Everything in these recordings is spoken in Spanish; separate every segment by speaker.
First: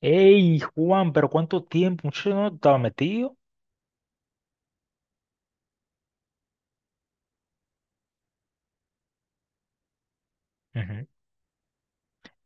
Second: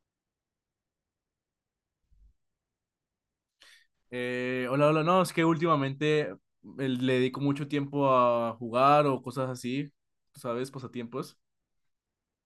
Speaker 1: Ey, Juan, pero ¿cuánto tiempo? Muchacho, no estaba metido.
Speaker 2: Hola, hola, no, es que últimamente le dedico mucho tiempo a jugar o cosas así, ¿sabes?
Speaker 1: Ujú.
Speaker 2: Pasatiempos.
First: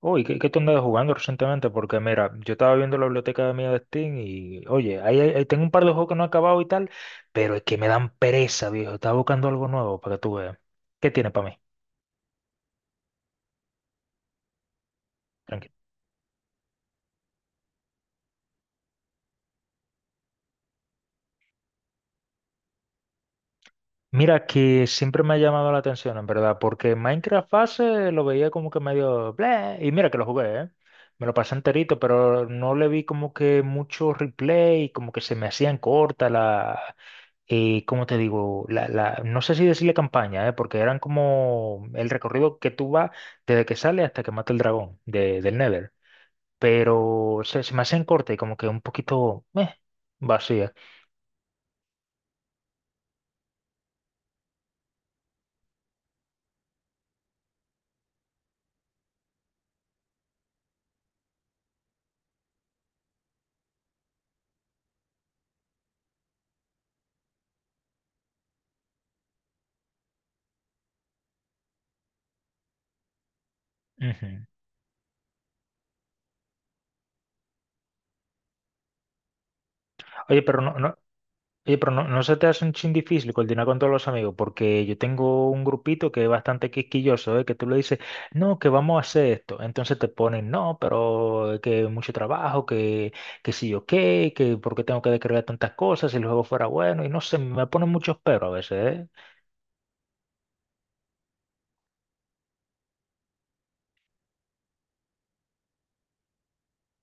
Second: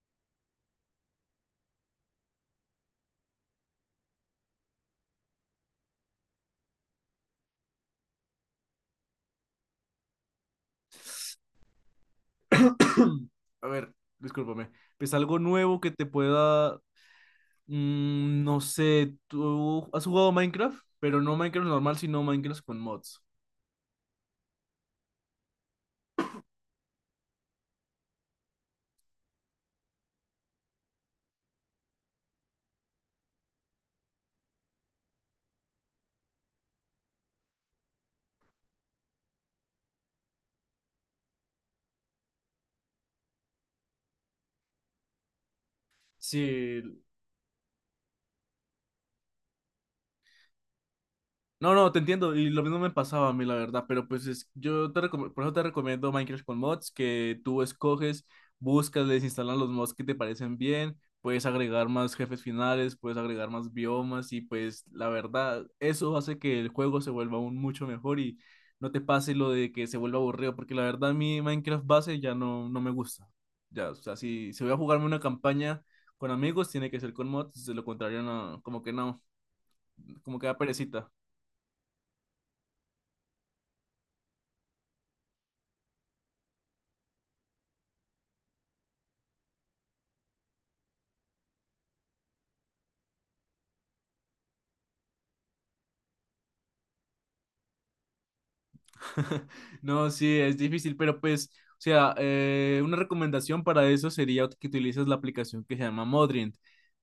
Speaker 1: Oye, ¿qué tú andabas jugando recientemente? Porque mira, yo estaba viendo la biblioteca mía de Steam y, oye, ahí tengo un par de juegos que no he acabado y tal, pero es que me dan pereza, viejo. Estaba buscando algo nuevo para que tú veas. ¿Qué tiene para mí?
Speaker 2: A ver, discúlpame. Pues algo
Speaker 1: Tranquilo.
Speaker 2: nuevo que te pueda, no sé, tú has jugado Minecraft, pero no Minecraft normal, sino Minecraft con mods.
Speaker 1: Mira, que siempre me ha llamado la atención, en verdad, porque Minecraft Fase lo veía como que medio bleh, y mira que lo jugué, ¿eh? Me lo pasé enterito, pero no le vi como que mucho replay, como que se me hacían cortas las ¿cómo te digo? No sé si decirle campaña, porque eran como el recorrido que tú vas desde que sale hasta que mata el dragón de, del Nether.
Speaker 2: Sí.
Speaker 1: Pero se me hacen corte y como que un poquito vacía.
Speaker 2: No, no, te entiendo, y lo mismo me pasaba a mí, la verdad, pero pues es, por eso te recomiendo Minecraft con mods, que tú escoges, buscas, les instalas los mods que te parecen bien, puedes agregar más jefes finales, puedes agregar más biomas, y pues la verdad, eso hace que el juego se vuelva aún mucho mejor y no te pase lo de que se vuelva aburrido, porque la verdad mi Minecraft base ya no, no me gusta. Ya, o sea,
Speaker 1: Ujú.
Speaker 2: si voy a jugarme una campaña con amigos, tiene que ser con mods, de lo contrario, no, como que no, como
Speaker 1: Oye,
Speaker 2: que da
Speaker 1: pero no, no,
Speaker 2: perecita.
Speaker 1: Oye, pero no, no se te hace un chin difícil coordinar con todos los amigos, porque yo tengo un grupito que es bastante quisquilloso, ¿eh? Que tú le dices, no, que vamos a hacer esto. Entonces te ponen, no, pero que mucho trabajo, que sí o qué, que porque tengo que descargar tantas cosas, si el juego fuera bueno, y no sé, me ponen muchos pero a veces,
Speaker 2: No, sí, es difícil, pero pues, o sea, una recomendación para eso sería que utilices la aplicación que se llama Modrient.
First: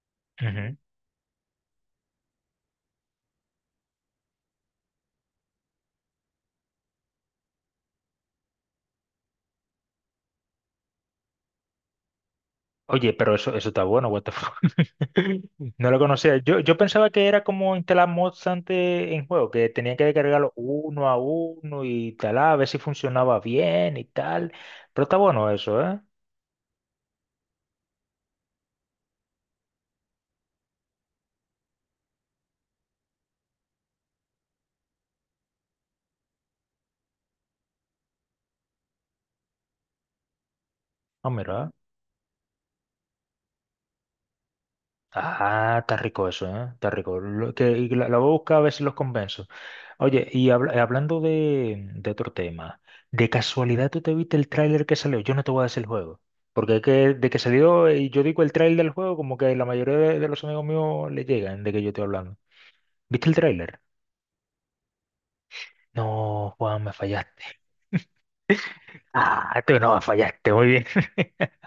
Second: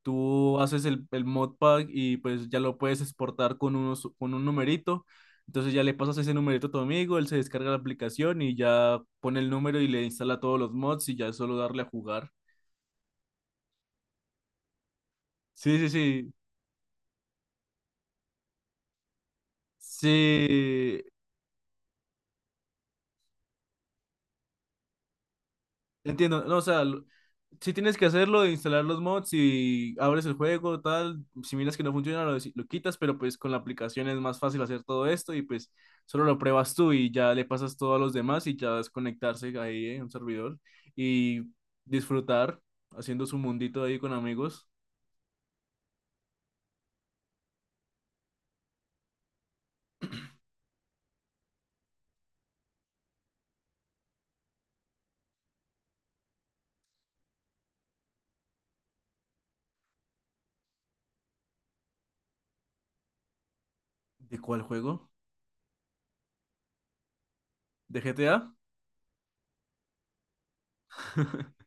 Speaker 2: Tú
Speaker 1: ¿eh?
Speaker 2: haces el modpack y pues ya lo puedes exportar con, unos, con un numerito. Entonces ya le pasas ese numerito a tu amigo, él se descarga la aplicación y ya pone el número y le instala todos los mods y ya es solo darle a jugar.
Speaker 1: Oye, pero eso está bueno, what the fuck.
Speaker 2: Sí, sí,
Speaker 1: No lo
Speaker 2: sí.
Speaker 1: conocía. Yo pensaba que era como instalar mods antes en juego, que tenía que descargarlo
Speaker 2: Sí.
Speaker 1: uno a uno y tal, a ver si funcionaba bien y tal. Pero está bueno eso, ¿eh?
Speaker 2: Entiendo, no, o sea, si tienes que hacerlo, de instalar los mods y abres el juego, tal, si miras que no funciona, lo quitas, pero pues con la aplicación es más fácil hacer todo esto y pues solo lo pruebas tú y ya le pasas todo a los demás y ya es conectarse ahí en un servidor
Speaker 1: Ah,
Speaker 2: y
Speaker 1: mira.
Speaker 2: disfrutar haciendo su mundito ahí con amigos.
Speaker 1: Ah, está rico eso, ¿eh? Está rico. Lo que, y la voy a buscar a ver si los convenzo. Oye, y hablando de otro tema, ¿de casualidad tú te viste el tráiler que salió? Yo no te voy a decir el juego, porque es que de que salió, y yo digo el tráiler del juego, como que la mayoría de los amigos míos le llegan de que yo estoy hablando. ¿Viste el tráiler?
Speaker 2: ¿De cuál juego?
Speaker 1: No, Juan, me fallaste.
Speaker 2: ¿De GTA?
Speaker 1: Ah, tú no me fallaste, muy bien.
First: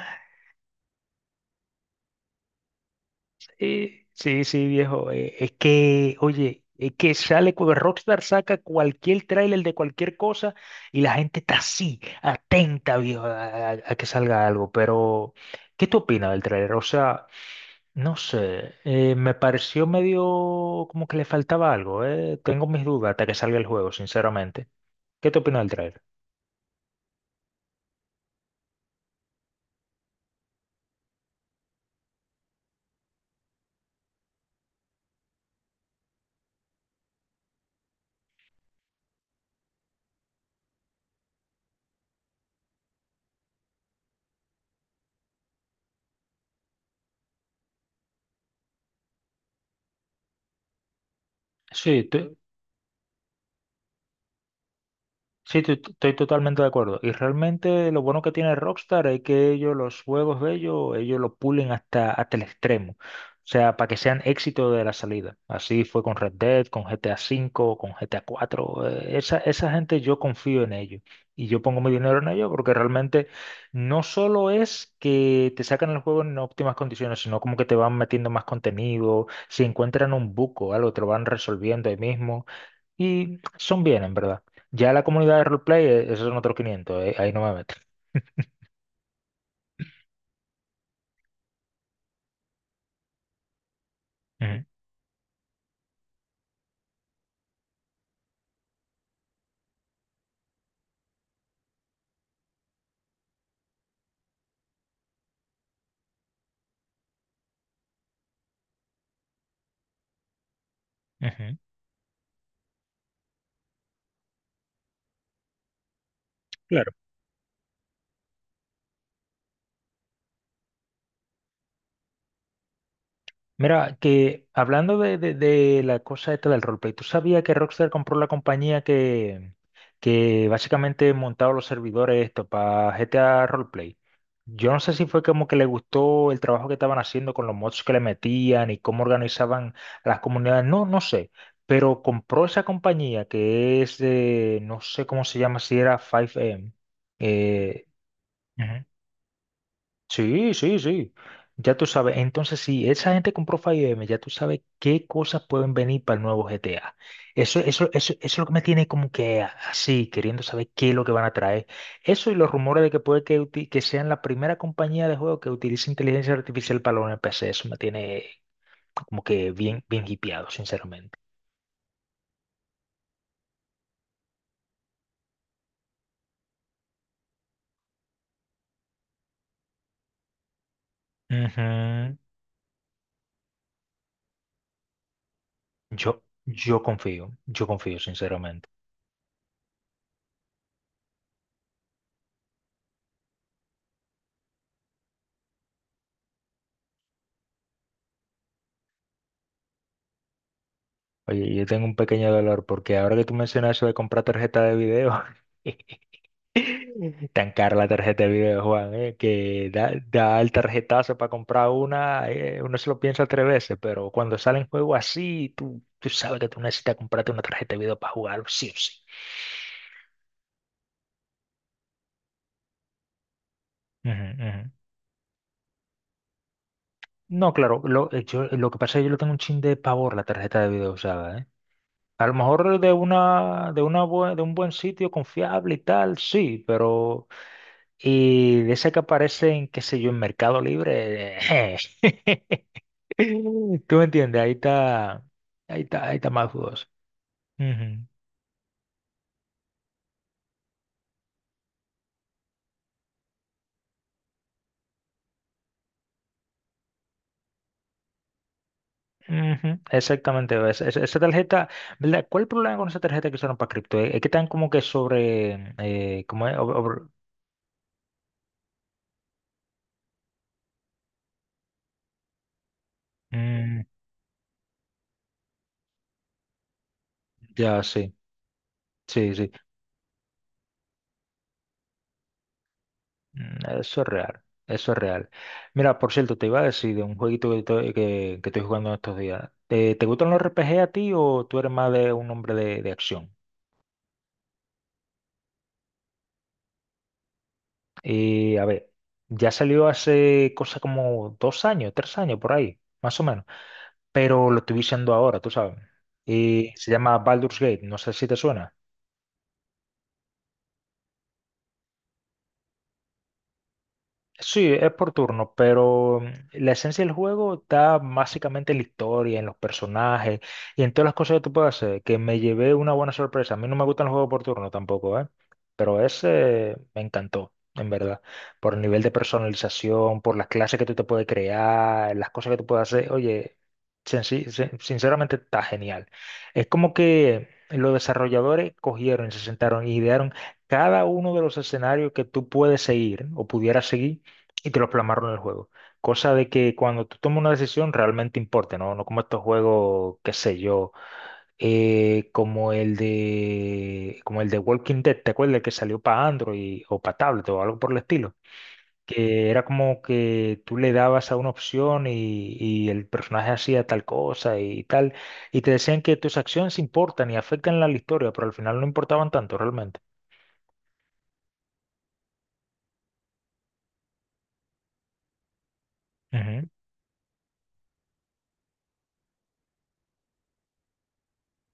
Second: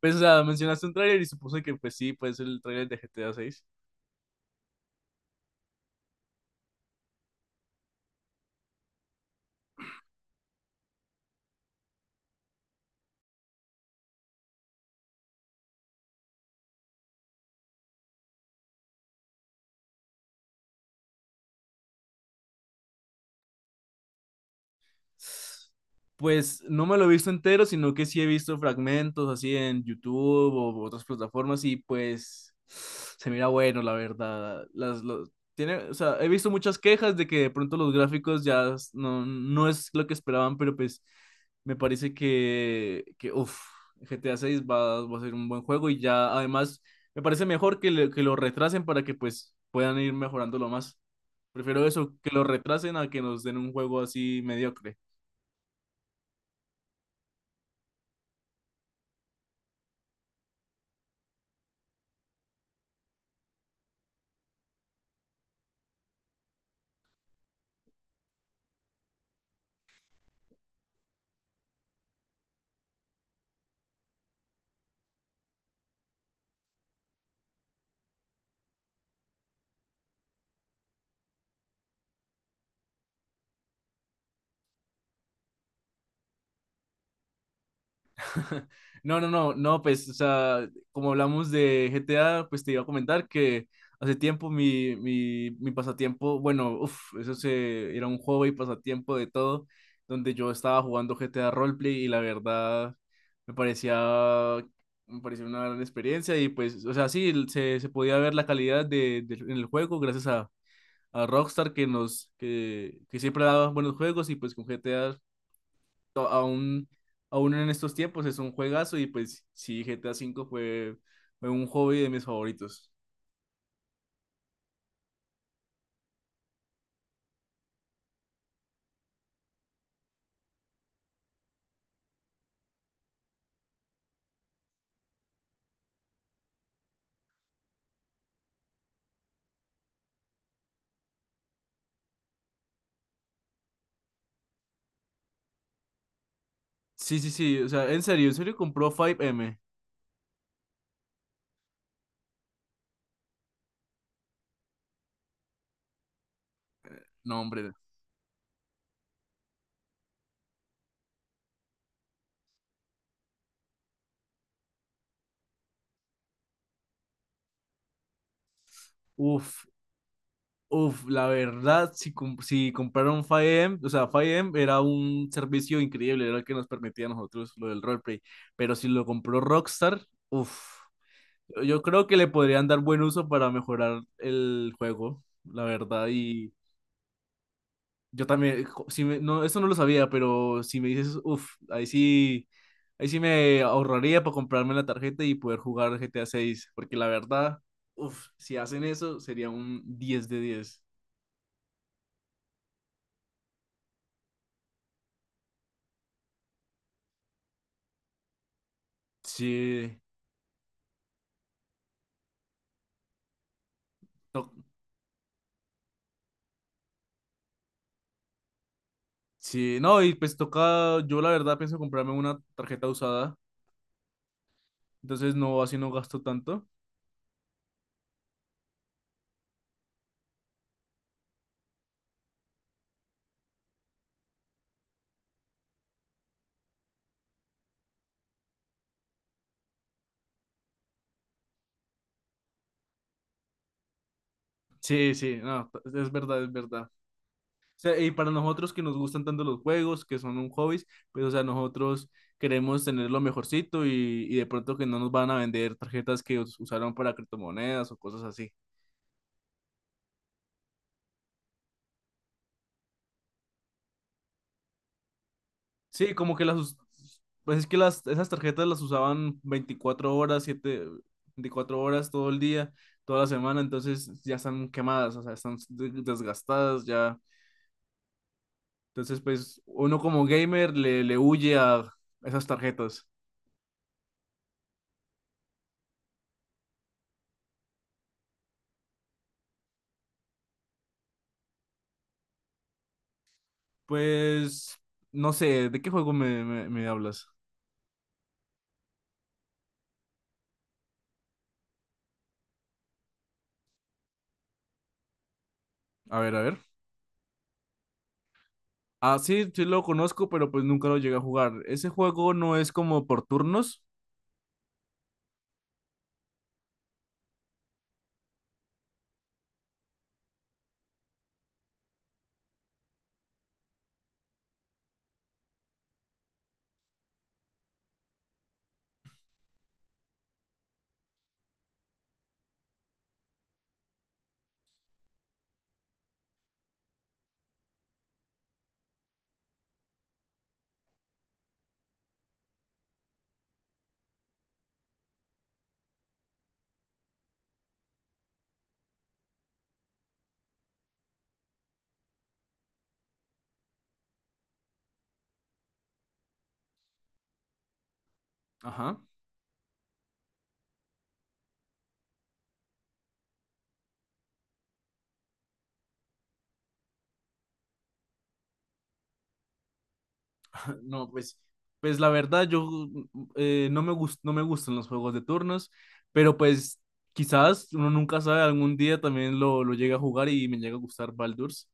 Speaker 2: Pues, o sea, mencionaste un tráiler y supuse que pues sí, pues el tráiler de GTA 6.
Speaker 1: Sí, sí, viejo. Es que, oye, es que sale, Rockstar saca cualquier tráiler de cualquier cosa y la gente está así, atenta, viejo, a que salga algo. Pero, ¿qué tú opinas del tráiler? O sea, no sé, me pareció medio como que le faltaba algo, Tengo mis dudas hasta que salga el juego, sinceramente. ¿Qué tú opinas del tráiler?
Speaker 2: Pues no me lo he visto entero, sino que sí he visto fragmentos así en YouTube o otras plataformas y pues se mira bueno, la verdad. Tiene, o sea, he visto muchas quejas de que de pronto los gráficos ya no, no es lo que esperaban, pero pues me parece que uff, GTA 6 va a ser un buen juego y ya además me parece mejor que, que lo retrasen para que pues puedan ir mejorándolo más. Prefiero
Speaker 1: Sí,
Speaker 2: eso, que lo retrasen a que nos den un juego así mediocre.
Speaker 1: sí, estoy totalmente de acuerdo. Y realmente lo bueno que tiene Rockstar es que ellos los juegos de ellos, ellos lo pulen hasta, hasta el extremo. O sea, para que sean éxito de la salida. Así fue con Red Dead, con GTA V, con GTA IV. Esa, esa gente yo confío en ellos. Y yo pongo mi dinero en ellos porque realmente no solo es que te sacan el juego en óptimas condiciones, sino como que te van metiendo más contenido. Si encuentran un buco, algo, te lo van resolviendo ahí mismo. Y son bien, en verdad. Ya la comunidad de roleplay, esos son otros 500, ahí no me meto.
Speaker 2: No, no, no, no, pues, o sea, como hablamos de GTA, pues te iba a comentar que hace tiempo
Speaker 1: Ujú,
Speaker 2: mi pasatiempo, bueno, uff, eso se, era un juego y pasatiempo de todo, donde yo estaba jugando GTA Roleplay y la verdad me parecía, me parecía una gran experiencia y pues, o sea, sí, se podía ver la calidad en el juego gracias a
Speaker 1: ujú.
Speaker 2: Rockstar que nos, que siempre daba buenos juegos y pues con GTA aún,
Speaker 1: Claro.
Speaker 2: aún en estos tiempos es un juegazo y pues sí, GTA 5 V fue, fue un hobby de mis favoritos.
Speaker 1: Mira, que hablando de, de la cosa esta del roleplay, ¿tú sabías que Rockstar compró la compañía que básicamente montaba los servidores esto para GTA Roleplay? Yo no sé si fue como que le gustó el trabajo que estaban haciendo con los mods que le metían y cómo organizaban las comunidades, no, no sé, pero compró esa compañía que es de, no sé cómo se llama, si era 5M.
Speaker 2: Sí, sí, sí, o
Speaker 1: Eh,
Speaker 2: sea, en serio compró 5M.
Speaker 1: Sí, sí, sí. Ya tú sabes. Entonces, si esa gente compró 5M, ya tú sabes qué cosas pueden venir para el nuevo GTA.
Speaker 2: No,
Speaker 1: Eso,
Speaker 2: hombre.
Speaker 1: eso, eso, eso es lo que me tiene como que así, queriendo saber qué es lo que van a traer. Eso y los rumores de que puede que, que sean la primera compañía de juego que utilice inteligencia artificial para los NPC. Eso me tiene como que
Speaker 2: Uf,
Speaker 1: bien, bien hipeado,
Speaker 2: uf,
Speaker 1: sinceramente.
Speaker 2: la verdad, si, si compraron 5M, o sea, 5M era un servicio increíble, era el que nos permitía a nosotros lo del roleplay, pero si lo compró Rockstar, uf, yo creo
Speaker 1: Ujú.
Speaker 2: que le podrían dar buen uso para mejorar el juego, la verdad,
Speaker 1: Yo,
Speaker 2: y...
Speaker 1: yo confío, yo confío,
Speaker 2: Yo también,
Speaker 1: sinceramente.
Speaker 2: no, eso no lo sabía, pero si me dices, uff, ahí sí me ahorraría para comprarme la tarjeta y poder jugar GTA 6 6 porque la verdad, uff, si hacen eso sería un 10 de 10.
Speaker 1: Oye, yo tengo un pequeño dolor porque ahora que tú mencionas eso de comprar tarjeta de video. Tan cara la tarjeta de video, Juan, que da,
Speaker 2: Sí,
Speaker 1: da el tarjetazo para comprar una, uno se lo piensa tres veces, pero cuando
Speaker 2: to-
Speaker 1: sale en juego así, tú sabes que tú necesitas comprarte una tarjeta de video para jugarlo, sí o sí.
Speaker 2: sí, no, y pues toca, yo la verdad pienso comprarme una tarjeta usada,
Speaker 1: Ujú, ujú.
Speaker 2: entonces no, así no gasto tanto.
Speaker 1: No, claro, lo que pasa es que yo le tengo un chin de pavor a la tarjeta de video usada, ¿eh? A lo mejor de una, de un buen sitio confiable y tal, sí, pero y de esa que aparecen, qué sé yo, en Mercado Libre, tú me entiendes, ahí
Speaker 2: Sí,
Speaker 1: está,
Speaker 2: sí, no,
Speaker 1: ahí está,
Speaker 2: es
Speaker 1: ahí está
Speaker 2: verdad,
Speaker 1: más
Speaker 2: es
Speaker 1: dudoso.
Speaker 2: verdad. Sea,
Speaker 1: Ujú,
Speaker 2: y para nosotros que nos gustan tanto los juegos, que son un hobby, pues, o sea, nosotros queremos tener lo mejorcito y de pronto que no nos van a vender tarjetas que usaron para criptomonedas o cosas así.
Speaker 1: ujú, exactamente, ves, esa tarjeta, ¿verdad? ¿Cuál es el problema con esa tarjeta que usaron para cripto? Es que están como que sobre,
Speaker 2: Sí, como que
Speaker 1: ¿cómo es?
Speaker 2: pues es que las, esas tarjetas las usaban 24 horas, 7 24 horas todo el día, toda la semana,
Speaker 1: Mm,
Speaker 2: entonces ya están quemadas, o sea, están desgastadas ya.
Speaker 1: ya, sí,
Speaker 2: Entonces,
Speaker 1: sí, sí.
Speaker 2: pues uno como gamer le huye a esas tarjetas.
Speaker 1: Mm, eso es real, eso es real. Mira, por cierto, te iba a decir de un jueguito que estoy jugando en estos días. ¿Te gustan los RPG a ti o tú eres más de un hombre de acción?
Speaker 2: Pues no sé, ¿de qué juego me hablas?
Speaker 1: Y a ver, ya salió hace cosa como 2 años, 3 años por ahí, más o menos. Pero lo estoy viendo ahora, tú sabes.
Speaker 2: A ver, a ver.
Speaker 1: Y se llama Baldur's Gate, no sé si te suena.
Speaker 2: Ah, sí, sí lo conozco, pero pues nunca lo llegué a jugar. Ese juego no es como por turnos.
Speaker 1: Sí, es por turno, pero la esencia del juego está básicamente en la historia, en los personajes y en todas las cosas que tú puedes hacer, que me llevé una buena sorpresa. A mí no me gustan los juegos por turno tampoco, ¿eh? Pero ese me encantó, en verdad, por el nivel de personalización, por las clases que tú te puedes crear, las cosas que tú puedes hacer. Oye, sinceramente está genial. Es como que los desarrolladores cogieron, y se sentaron y idearon cada uno de los escenarios que tú puedes seguir o pudieras seguir y te lo plasmaron en el juego. Cosa de que cuando tú tomas una decisión realmente importe, ¿no? No como estos juegos, qué sé yo, como el de Walking Dead, ¿te acuerdas que salió para Android o para tablet o algo por el estilo?
Speaker 2: Ajá.
Speaker 1: Que era como que tú le dabas a una opción y el personaje hacía tal cosa y tal, y te decían que tus acciones importan y afectan la historia, pero al final no importaban tanto realmente.
Speaker 2: No, pues, pues la verdad, yo no me gustan los juegos de turnos, pero
Speaker 1: Ujú,
Speaker 2: pues quizás uno nunca sabe, algún día también lo llegue a jugar y me llega a gustar Baldur's.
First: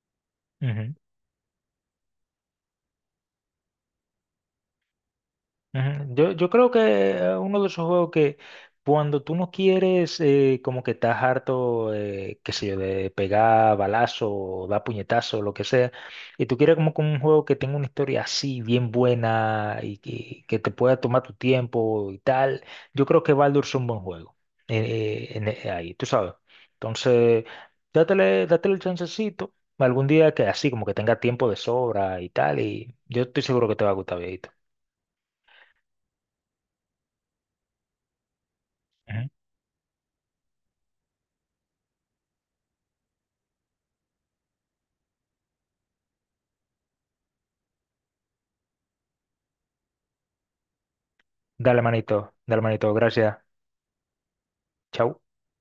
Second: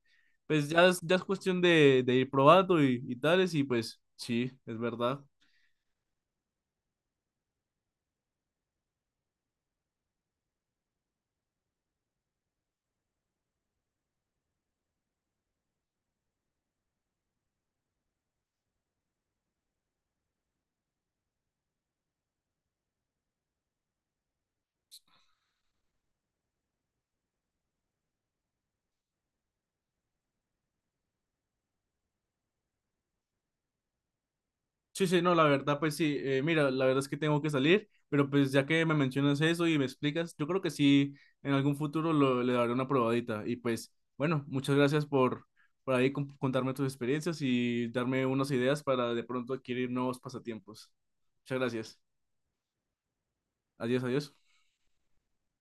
Speaker 2: Pues
Speaker 1: ujú.
Speaker 2: ya es cuestión de ir probando y tales, y pues sí, es verdad.
Speaker 1: Ujú. Yo creo que uno de esos juegos que cuando tú no quieres, como que estás harto, qué sé yo, de pegar balazo o dar puñetazo, lo que sea, y tú quieres como que un juego que tenga una historia así, bien buena y que te pueda tomar tu tiempo y tal, yo creo que Baldur es un buen juego. Ahí, tú sabes. Entonces, dátele, dátele el chancecito algún día que así, como que tenga tiempo de sobra y tal, y yo estoy seguro que te va a gustar, viejito.
Speaker 2: Sí, sí, no, la verdad, pues sí, mira, la verdad es que tengo que salir, pero pues ya que me mencionas eso y me explicas, yo creo que sí, en algún futuro le daré una probadita. Y pues, bueno, muchas gracias por ahí contarme tus experiencias y darme unas ideas para de pronto adquirir nuevos pasatiempos. Muchas gracias.
Speaker 1: Dale, manito, gracias.
Speaker 2: Adiós, adiós.
Speaker 1: Chau.